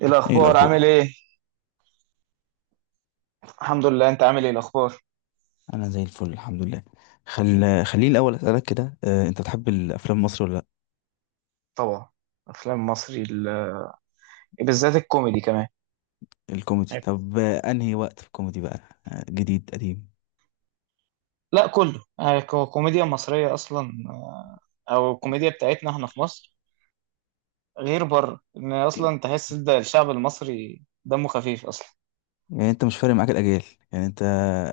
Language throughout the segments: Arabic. إيه ايه الاخبار عامل الاخبار؟ ايه؟ الحمد لله، انت عامل ايه الاخبار؟ انا زي الفل، الحمد لله. خل... خليني الاول اسالك كده، انت بتحب الافلام مصر ولا لا؟ طبعا. افلام مصري، إيه بالذات الكوميدي كمان. الكوميدي. أيوة. طب انهي وقت في الكوميدي بقى؟ جديد؟ قديم؟ لا، كله يعني الكوميديا المصريه اصلا، او الكوميديا بتاعتنا احنا في مصر، غير بره ان اصلا تحس ده الشعب المصري دمه خفيف اصلا. يعني انت مش فارق معاك الاجيال، يعني انت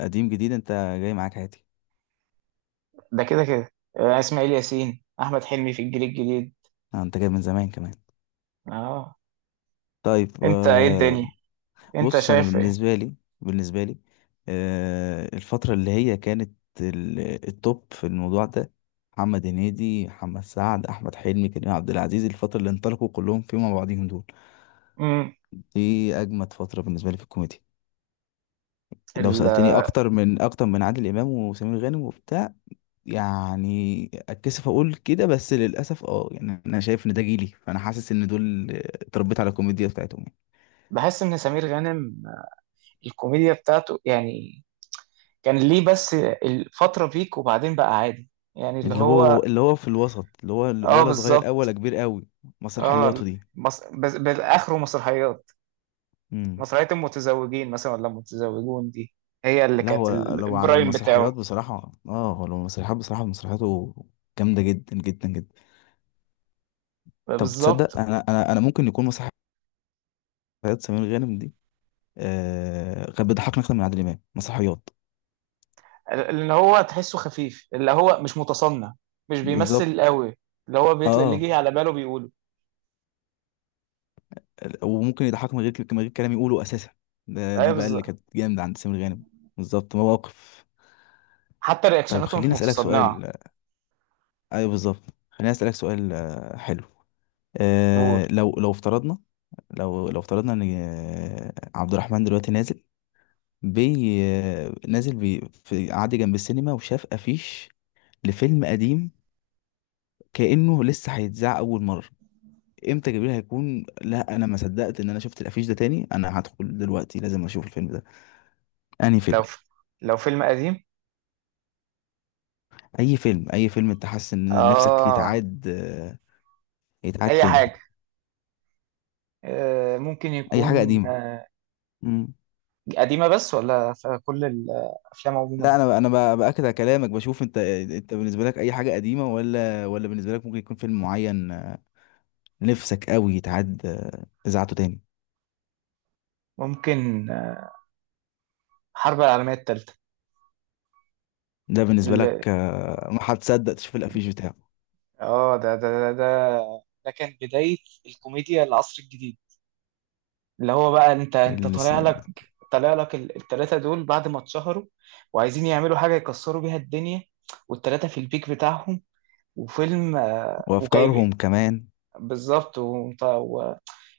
قديم جديد، انت جاي معاك عادي. ده كده كده، اسماعيل ياسين، احمد حلمي في الجيل الجديد. انت جاي من زمان كمان. اه. طيب انت ايه الدنيا؟ انت بص، انا شايف ايه؟ بالنسبه لي الفتره اللي هي كانت التوب في الموضوع ده، محمد هنيدي، محمد سعد، احمد حلمي، كريم عبد العزيز، الفتره اللي انطلقوا كلهم فيهم مع بعضهم دول، امم. دي اجمد فتره بالنسبه لي في الكوميديا. لو ال- سالتني اكتر من عادل امام وسمير غانم وبتاع، يعني اتكسف اقول كده، بس للاسف يعني انا شايف ان ده جيلي، فانا حاسس ان دول اتربيت على الكوميديا بتاعتهم يعني. بحس ان سمير غانم الكوميديا بتاعته يعني كان ليه بس الفترة بيك، وبعدين بقى عادي. يعني اللي اللي هو. هو اللي هو في الوسط، اللي هو اه، ولا صغير قوي ولا بالظبط. كبير قوي. اه. مسرحياته دي. بس بالاخره مسرحيات. امم. مسرحية المتزوجين مثلا، ولا المتزوجون دي هي اللي لا، كانت هو لو على البرايم بتاعه. المسرحيات بصراحه، مسرحياته جامده جدا جدا جدا. طب بالظبط، تصدق، انا ممكن يكون مسرحيات سمير غانم دي كان بيضحكني اكتر من عادل امام. مسرحيات. اللي هو تحسه خفيف، اللي هو مش متصنع، مش بالظبط. بيمثل قوي. اللي هو بيطلع اللي اه. يجي على باله بيقوله. وممكن يضحك من غير كلام يقوله اساسا. ده ايوه، دي بقى اللي بالظبط. كانت جامده عند سمير غانم. بالظبط، مواقف. حتى طيب رياكشناته مش خليني اسالك متصنعة. سؤال. ايوه بالظبط. خليني اسالك سؤال حلو. ولو. لو افترضنا، لو افترضنا ان عبد الرحمن دلوقتي نازل، بي آه، نازل بي، في قعد جنب السينما وشاف افيش لفيلم قديم كأنه لسه هيتذاع اول مره، امتى جبريل هيكون؟ لا انا ما صدقت ان انا شفت الافيش ده تاني، انا هدخل دلوقتي لازم اشوف الفيلم ده. انهي فيلم؟ لو فيلم قديم. اي فيلم انت حاسس ان نفسك اه. يتعاد يتعاد اي تاني؟ حاجة. ممكن اي يكون. حاجه قديمه. مم. قديمة، بس ولا في كل الأفلام عموما؟ لا، انا باكد على كلامك، بشوف انت بالنسبه لك اي حاجه قديمه ولا بالنسبه لك ممكن يكون فيلم معين، نفسك قوي يتعاد اذاعته تاني؟ ممكن، الحرب العالمية الثالثة. ده بالنسبه ال- لك ما هتصدق تشوف الافيش بتاعه. اه ده كان بداية الكوميديا العصر الجديد. اللي هو بقى انت انت الس- طالع لك طالع لك ال- التلاتة دول بعد ما اتشهروا، وعايزين يعملوا حاجة يكسروا بيها الدنيا، والتلاتة في البيك بتاعهم، وفيلم، وجايب. وافكارهم كمان. بالظبط،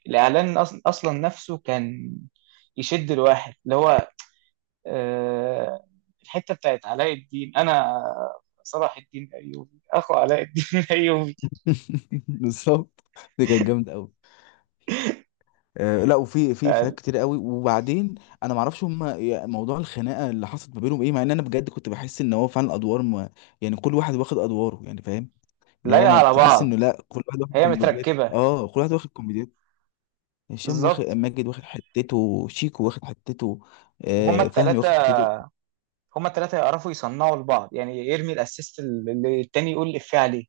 والإعلان أصلا نفسه كان يشد الواحد اللي هو، آه، الحته بتاعت علاء الدين، انا صلاح الدين الايوبي اخو علاء الدين الايوبي. بالظبط، دي كانت جامده قوي. لا، وفي افيهات كتير قوي. وبعدين انا ما اعرفش هم موضوع الخناقه اللي حصلت ما بينهم ايه، مع ان انا بجد كنت بحس ان هو فعلا ادوار ما، يعني كل واحد واخد ادواره يعني، فاهم؟ اللي هو لايقه ما على تحس بعض، انه لا، كل واحد واخد هي كوميدياته، متركبه. كل واحد واخد كوميدياته. هشام واخد، بالظبط، ماجد واخد حتته، شيكو واخد حتته، وهما فهمي التلاتة واخد حتته. هما التلاتة يعرفوا يصنعوا لبعض، يعني يرمي الاسيست اللي التاني يقول الإفيه عليه.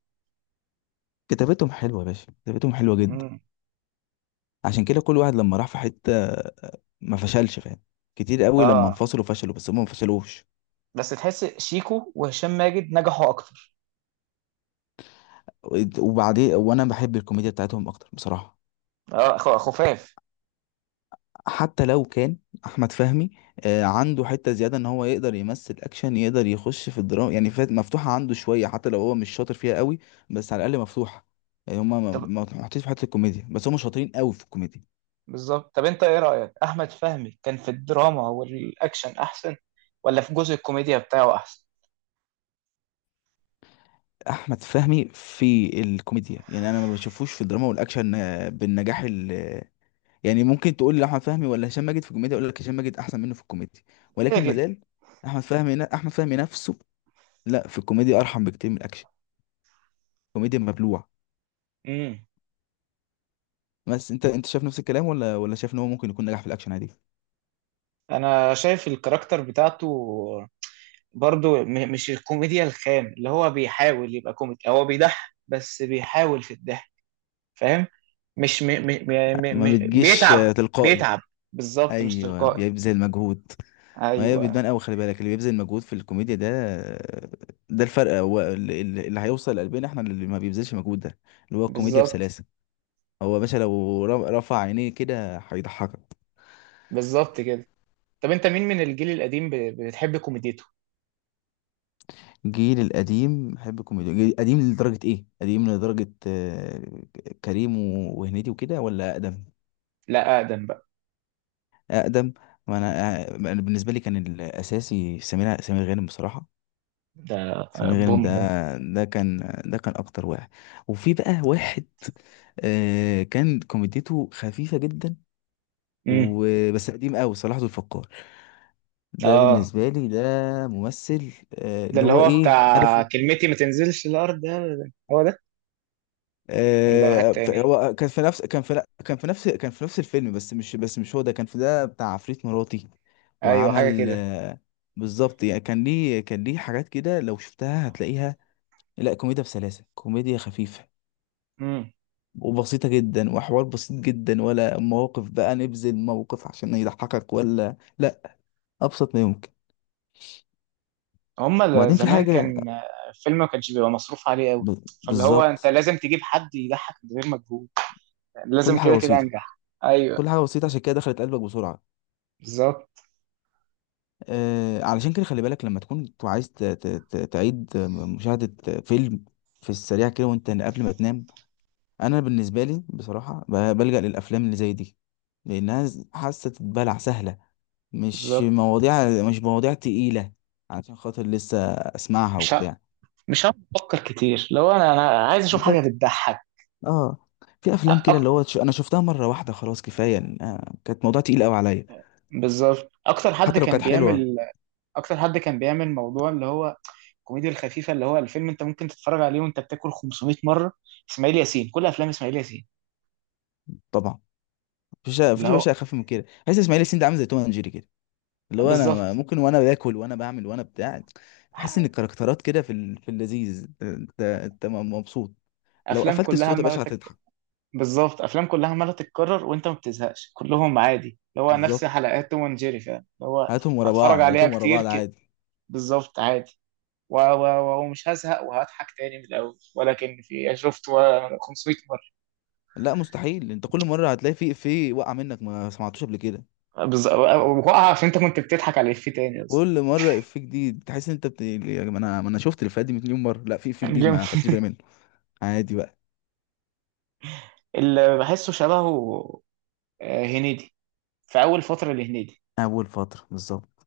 كتابتهم حلوه يا باشا، كتابتهم حلوه جدا. مم. عشان كده كل واحد لما راح في حته ما فشلش، فاهم؟ كتير قوي لما اه، انفصلوا فشلوا، بس هم ما فشلوش. بس تحس شيكو وهشام ماجد نجحوا اكتر. وبعدين وانا بحب الكوميديا بتاعتهم اكتر بصراحه. اه، خفاف. حتى لو كان احمد فهمي عنده حته زياده ان هو يقدر يمثل اكشن، يقدر يخش في الدراما، يعني فات مفتوحه عنده شويه، حتى لو هو مش شاطر فيها قوي، بس على الاقل مفتوحه. يعني هما ما طب، ما محطوطين في حته الكوميديا بس، هما شاطرين قوي في الكوميديا. بالظبط. طب انت ايه رأيك؟ احمد فهمي كان في الدراما والاكشن احسن، ولا في جزء الكوميديا بتاعه احسن؟ احمد فهمي في الكوميديا، يعني انا ما بشوفوش في الدراما والاكشن بالنجاح ال آه، يعني ممكن تقول لي احمد فهمي ولا هشام ماجد في الكوميديا، اقول لك هشام ماجد احسن منه في الكوميديا، كده ولكن كده. مازال احمد فهمي نفسه لا، في الكوميديا ارحم بكتير من الاكشن. الكوميديا مبلوع. امم. بس انت شايف نفس الكلام ولا شايف ان هو ممكن يكون نجح في الاكشن عادي؟ انا شايف الكاركتر بتاعته برضو مش الكوميديا الخام، اللي هو بيحاول يبقى كوميدي، هو بيضحك بس بيحاول في الضحك، فاهم؟ مش ما بتجيش بيتعب، تلقائي. بيتعب. بالظبط، مش ايوه تلقائي. بيبذل مجهود. ما هي ايوه، بتبان قوي، خلي بالك اللي بيبذل مجهود في الكوميديا ده، ده الفرق. هو اللي هيوصل لقلبنا احنا اللي ما بيبذلش مجهود ده، اللي هو الكوميديا بالظبط. بسلاسه. هو يا باشا لو رفع عينيه كده هيضحكك. بالظبط كده. طب انت مين من الجيل القديم بتحب كوميديته؟ الجيل القديم بحب الكوميديا، قديم لدرجه ايه؟ قديم لدرجه كريم وهنيدي وكده، ولا اقدم؟ لا، اقدم بقى. اقدم. ما انا، أنا بالنسبه لي كان الاساسي سمير غانم بصراحه. ده، سمير غانم بوم ده، ده. ده كان، ده كان اكتر واحد. وفي بقى واحد كان كوميديته خفيفه جدا امم. وبس، قديم قوي، صلاح ذو الفقار. ده اه، بالنسبه لي ده ممثل ده اللي اللي هو، هو ايه، عارف؟ بتاع كلمتي ما تنزلش الارض، ده هو ده. ولا ده واحد تاني؟ هو كان في نفس كان في نفس الفيلم، بس مش هو ده، كان في ده بتاع عفريت مراتي. ايوه، وعمل حاجه بالظبط. يعني كان ليه حاجات كده لو شفتها هتلاقيها لا، كوميديا بسلاسة، كوميديا خفيفة كده. وبسيطة جدا، وحوار بسيط جدا، ولا مواقف بقى نبذل موقف عشان يضحكك ولا لا، أبسط ما يمكن. هما وبعدين في زمان حاجة، كان الفيلم ما كانش بيبقى مصروف عليه قوي. ب... فاللي هو انت بالظبط، لازم تجيب حد يضحك من غير مجهود، لازم كل حاجة كده كده بسيطة. انجح. ايوه، كل حاجة بسيطة عشان كده دخلت قلبك بسرعة. بالظبط. علشان كده خلي بالك لما تكون عايز تعيد مشاهدة فيلم في السريع كده وانت قبل ما تنام، انا بالنسبة لي بصراحة بلجأ للافلام اللي زي دي، لانها حاسة تتبلع سهلة، مش بالظبط، مواضيع مش مواضيع تقيلة، علشان خاطر لسه اسمعها مش ه... وبتاع. مش هقعد افكر كتير لو انا عايز اشوف حاجه بالظبط. بتضحك. اه. في افلام كده أك... اللي هو انا شفتها مرة واحدة خلاص، كفاية كانت موضوع تقيل قوي عليا، بالظبط، حتى لو كانت حلوة. اكتر حد كان بيعمل موضوع اللي هو الكوميديا الخفيفه، اللي هو الفيلم انت ممكن تتفرج عليه وانت بتاكل 500 مره. اسماعيل ياسين، كل افلام اسماعيل ياسين. طبعا. مفيش اللي مفيش يا هو باشا اخف من كده، حاسس اسماعيل ياسين ده عامل زي توم اند جيري كده، اللي هو انا بالظبط، ممكن وانا باكل وانا بعمل وانا بتاع تحس ان ح- الكاركترات كده في اللذيذ، انت مبسوط. لو افلام قفلت الصوت يا كلها باشا هتضحك. بالظبط، افلام كلها عماله تتكرر، وانت ما بتزهقش، كلهم عادي. اللي هو نفس بالظبط، حلقات توم اند جيري فعلا، اللي هو هاتهم ورا هتفرج بعض، عليها هاتهم ورا كتير، بعض عادي. بالظبط، عادي. ومش هزهق، وهضحك تاني من الاول، ولكن في، يعني شفت 500 مره. لا مستحيل، انت كل مره هتلاقي في افيه وقع منك ما سمعتوش قبل كده. بالظبط، وقع عشان انت كنت بتضحك على الافيه تاني اصلا. كل مره افيه جديد تحس ان انت يعني، ما انا شفت الافيهات دي مليون مره، لا في افيه يعني جديد جامد. ما خدتش بالي منه. عادي بقى. اللي بحسه شبهه هنيدي، في اول فتره لهنيدي. اول فتره بالظبط.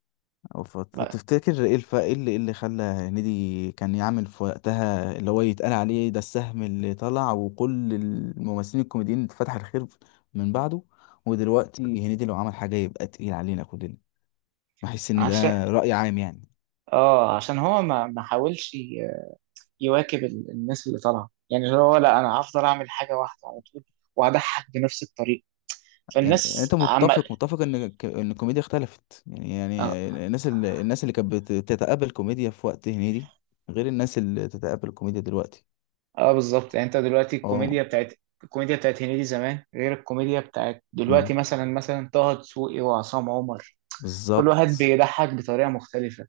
ما- تفتكر ايه الف... ايه اللي إيه اللي خلى هنيدي كان يعمل في وقتها اللي هو يتقال عليه ده السهم اللي طلع وكل الممثلين الكوميديين اتفتح الخير من بعده، ودلوقتي هنيدي لو عمل حاجة يبقى تقيل علينا كلنا؟ بحس ان عشان ده رأي عام يعني. اه عشان هو ما حاولش يواكب الناس اللي طالعه، يعني اللي هو، لا انا هفضل اعمل حاجه واحده على طول، واضحك بنفس الطريقه. يعني فالناس انت عم، متفق ان ان الكوميديا اختلفت يعني؟ اه, يعني الناس اللي كانت بتتقبل كوميديا في وقت هنيدي غير الناس اللي تتقبل الكوميديا دلوقتي. بالظبط، يعني انت دلوقتي اه. الكوميديا بتاعت، الكوميديا بتاعت هنيدي زمان غير الكوميديا بتاعت أمم. دلوقتي، مثلا، طه دسوقي وعصام عمر. كل واحد بالظبط. بيضحك بطريقه مختلفه،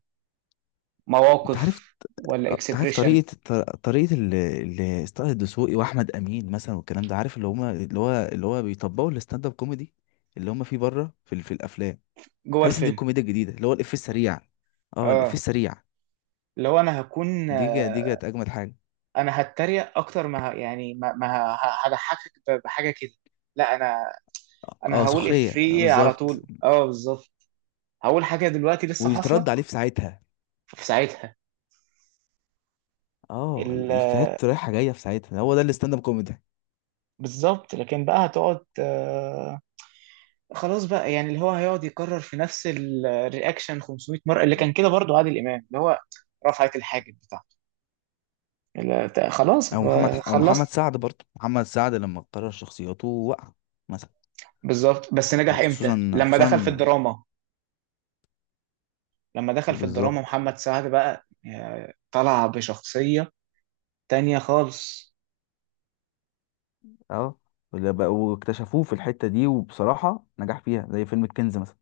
انت عارف. مواقف ولا انت عارف اكسبريشن؟ طريقة طه الدسوقي واحمد امين مثلا والكلام ده، عارف اللي هو بيطبقوا الستاند اب كوميدي اللي هما فيه بره في الافلام. جوه حاسس ان دي الفيلم. الكوميديا الجديدة، اللي هو الافيه السريع. اه، الافيه اه، السريع. اللي هو انا هكون، دي كانت اجمد حاجة. انا هتريق اكتر ما يعني ما هضحكك بحاجه كده. لا، انا اه، انا هقول سخرية، افيه على بالظبط. طول. اه، بالظبط. هقول حاجه دلوقتي لسه حاصله ويترد عليه في ساعتها. في ساعتها، اه، ال- الافيهات رايحة جاية في ساعتها، هو ده الستاند اب كوميدي. بالظبط، لكن بقى هتقعد، خلاص بقى، يعني اللي هو هيقعد يكرر في نفس الرياكشن 500 مره، اللي كان كده برضو عادل امام، اللي هو رفعت الحاجب بتاعته، اللي خلاص، او محمد او محمد خلصت. سعد برضه، محمد سعد لما قرر شخصياته وقع مثلا. بالظبط، بس نجح خصوصا امتى؟ لما خصوصا. دخل في الدراما، لما دخل في الدراما بالظبط محمد سعد بقى، طلع بشخصيه تانية خالص. اه. واكتشفوه في الحتة دي، وبصراحة نجح فيها زي فيلم الكنز مثلا.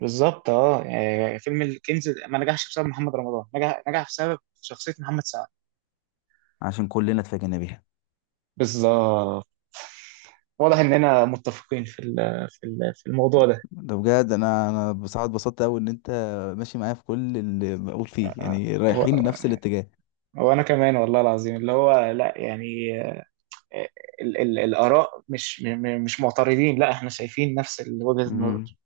بالظبط، اه يعني فيلم الكنز ما نجحش بسبب محمد رمضان، نجح بسبب شخصية محمد سعد. عشان كلنا اتفاجئنا بيها. بالظبط، واضح اننا متفقين في الموضوع ده. ده بجد انا بصراحه اتبسطت قوي ان انت ماشي معايا في كل اللي بقول فيه، يعني و- رايحين لنفس الاتجاه. وانا كمان والله العظيم، اللي هو لا، يعني، آه، ال ال الاراء مش م- م- مش معترضين، لا، احنا شايفين نفس وجهة النظر. امم.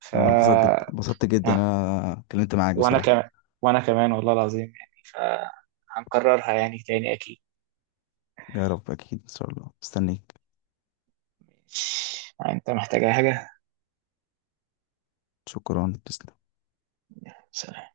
ف انا اتبسطت جدا آه، اتبسطت جدا، انا اتكلمت معاك وانا بصراحه. كمان وانا كمان والله العظيم، يعني فهنكررها يعني تاني اكيد. يا رب اكيد ان شاء الله، مستنيك. يعني انت محتاج أي حاجة؟ شكرا، تسلم. سلام.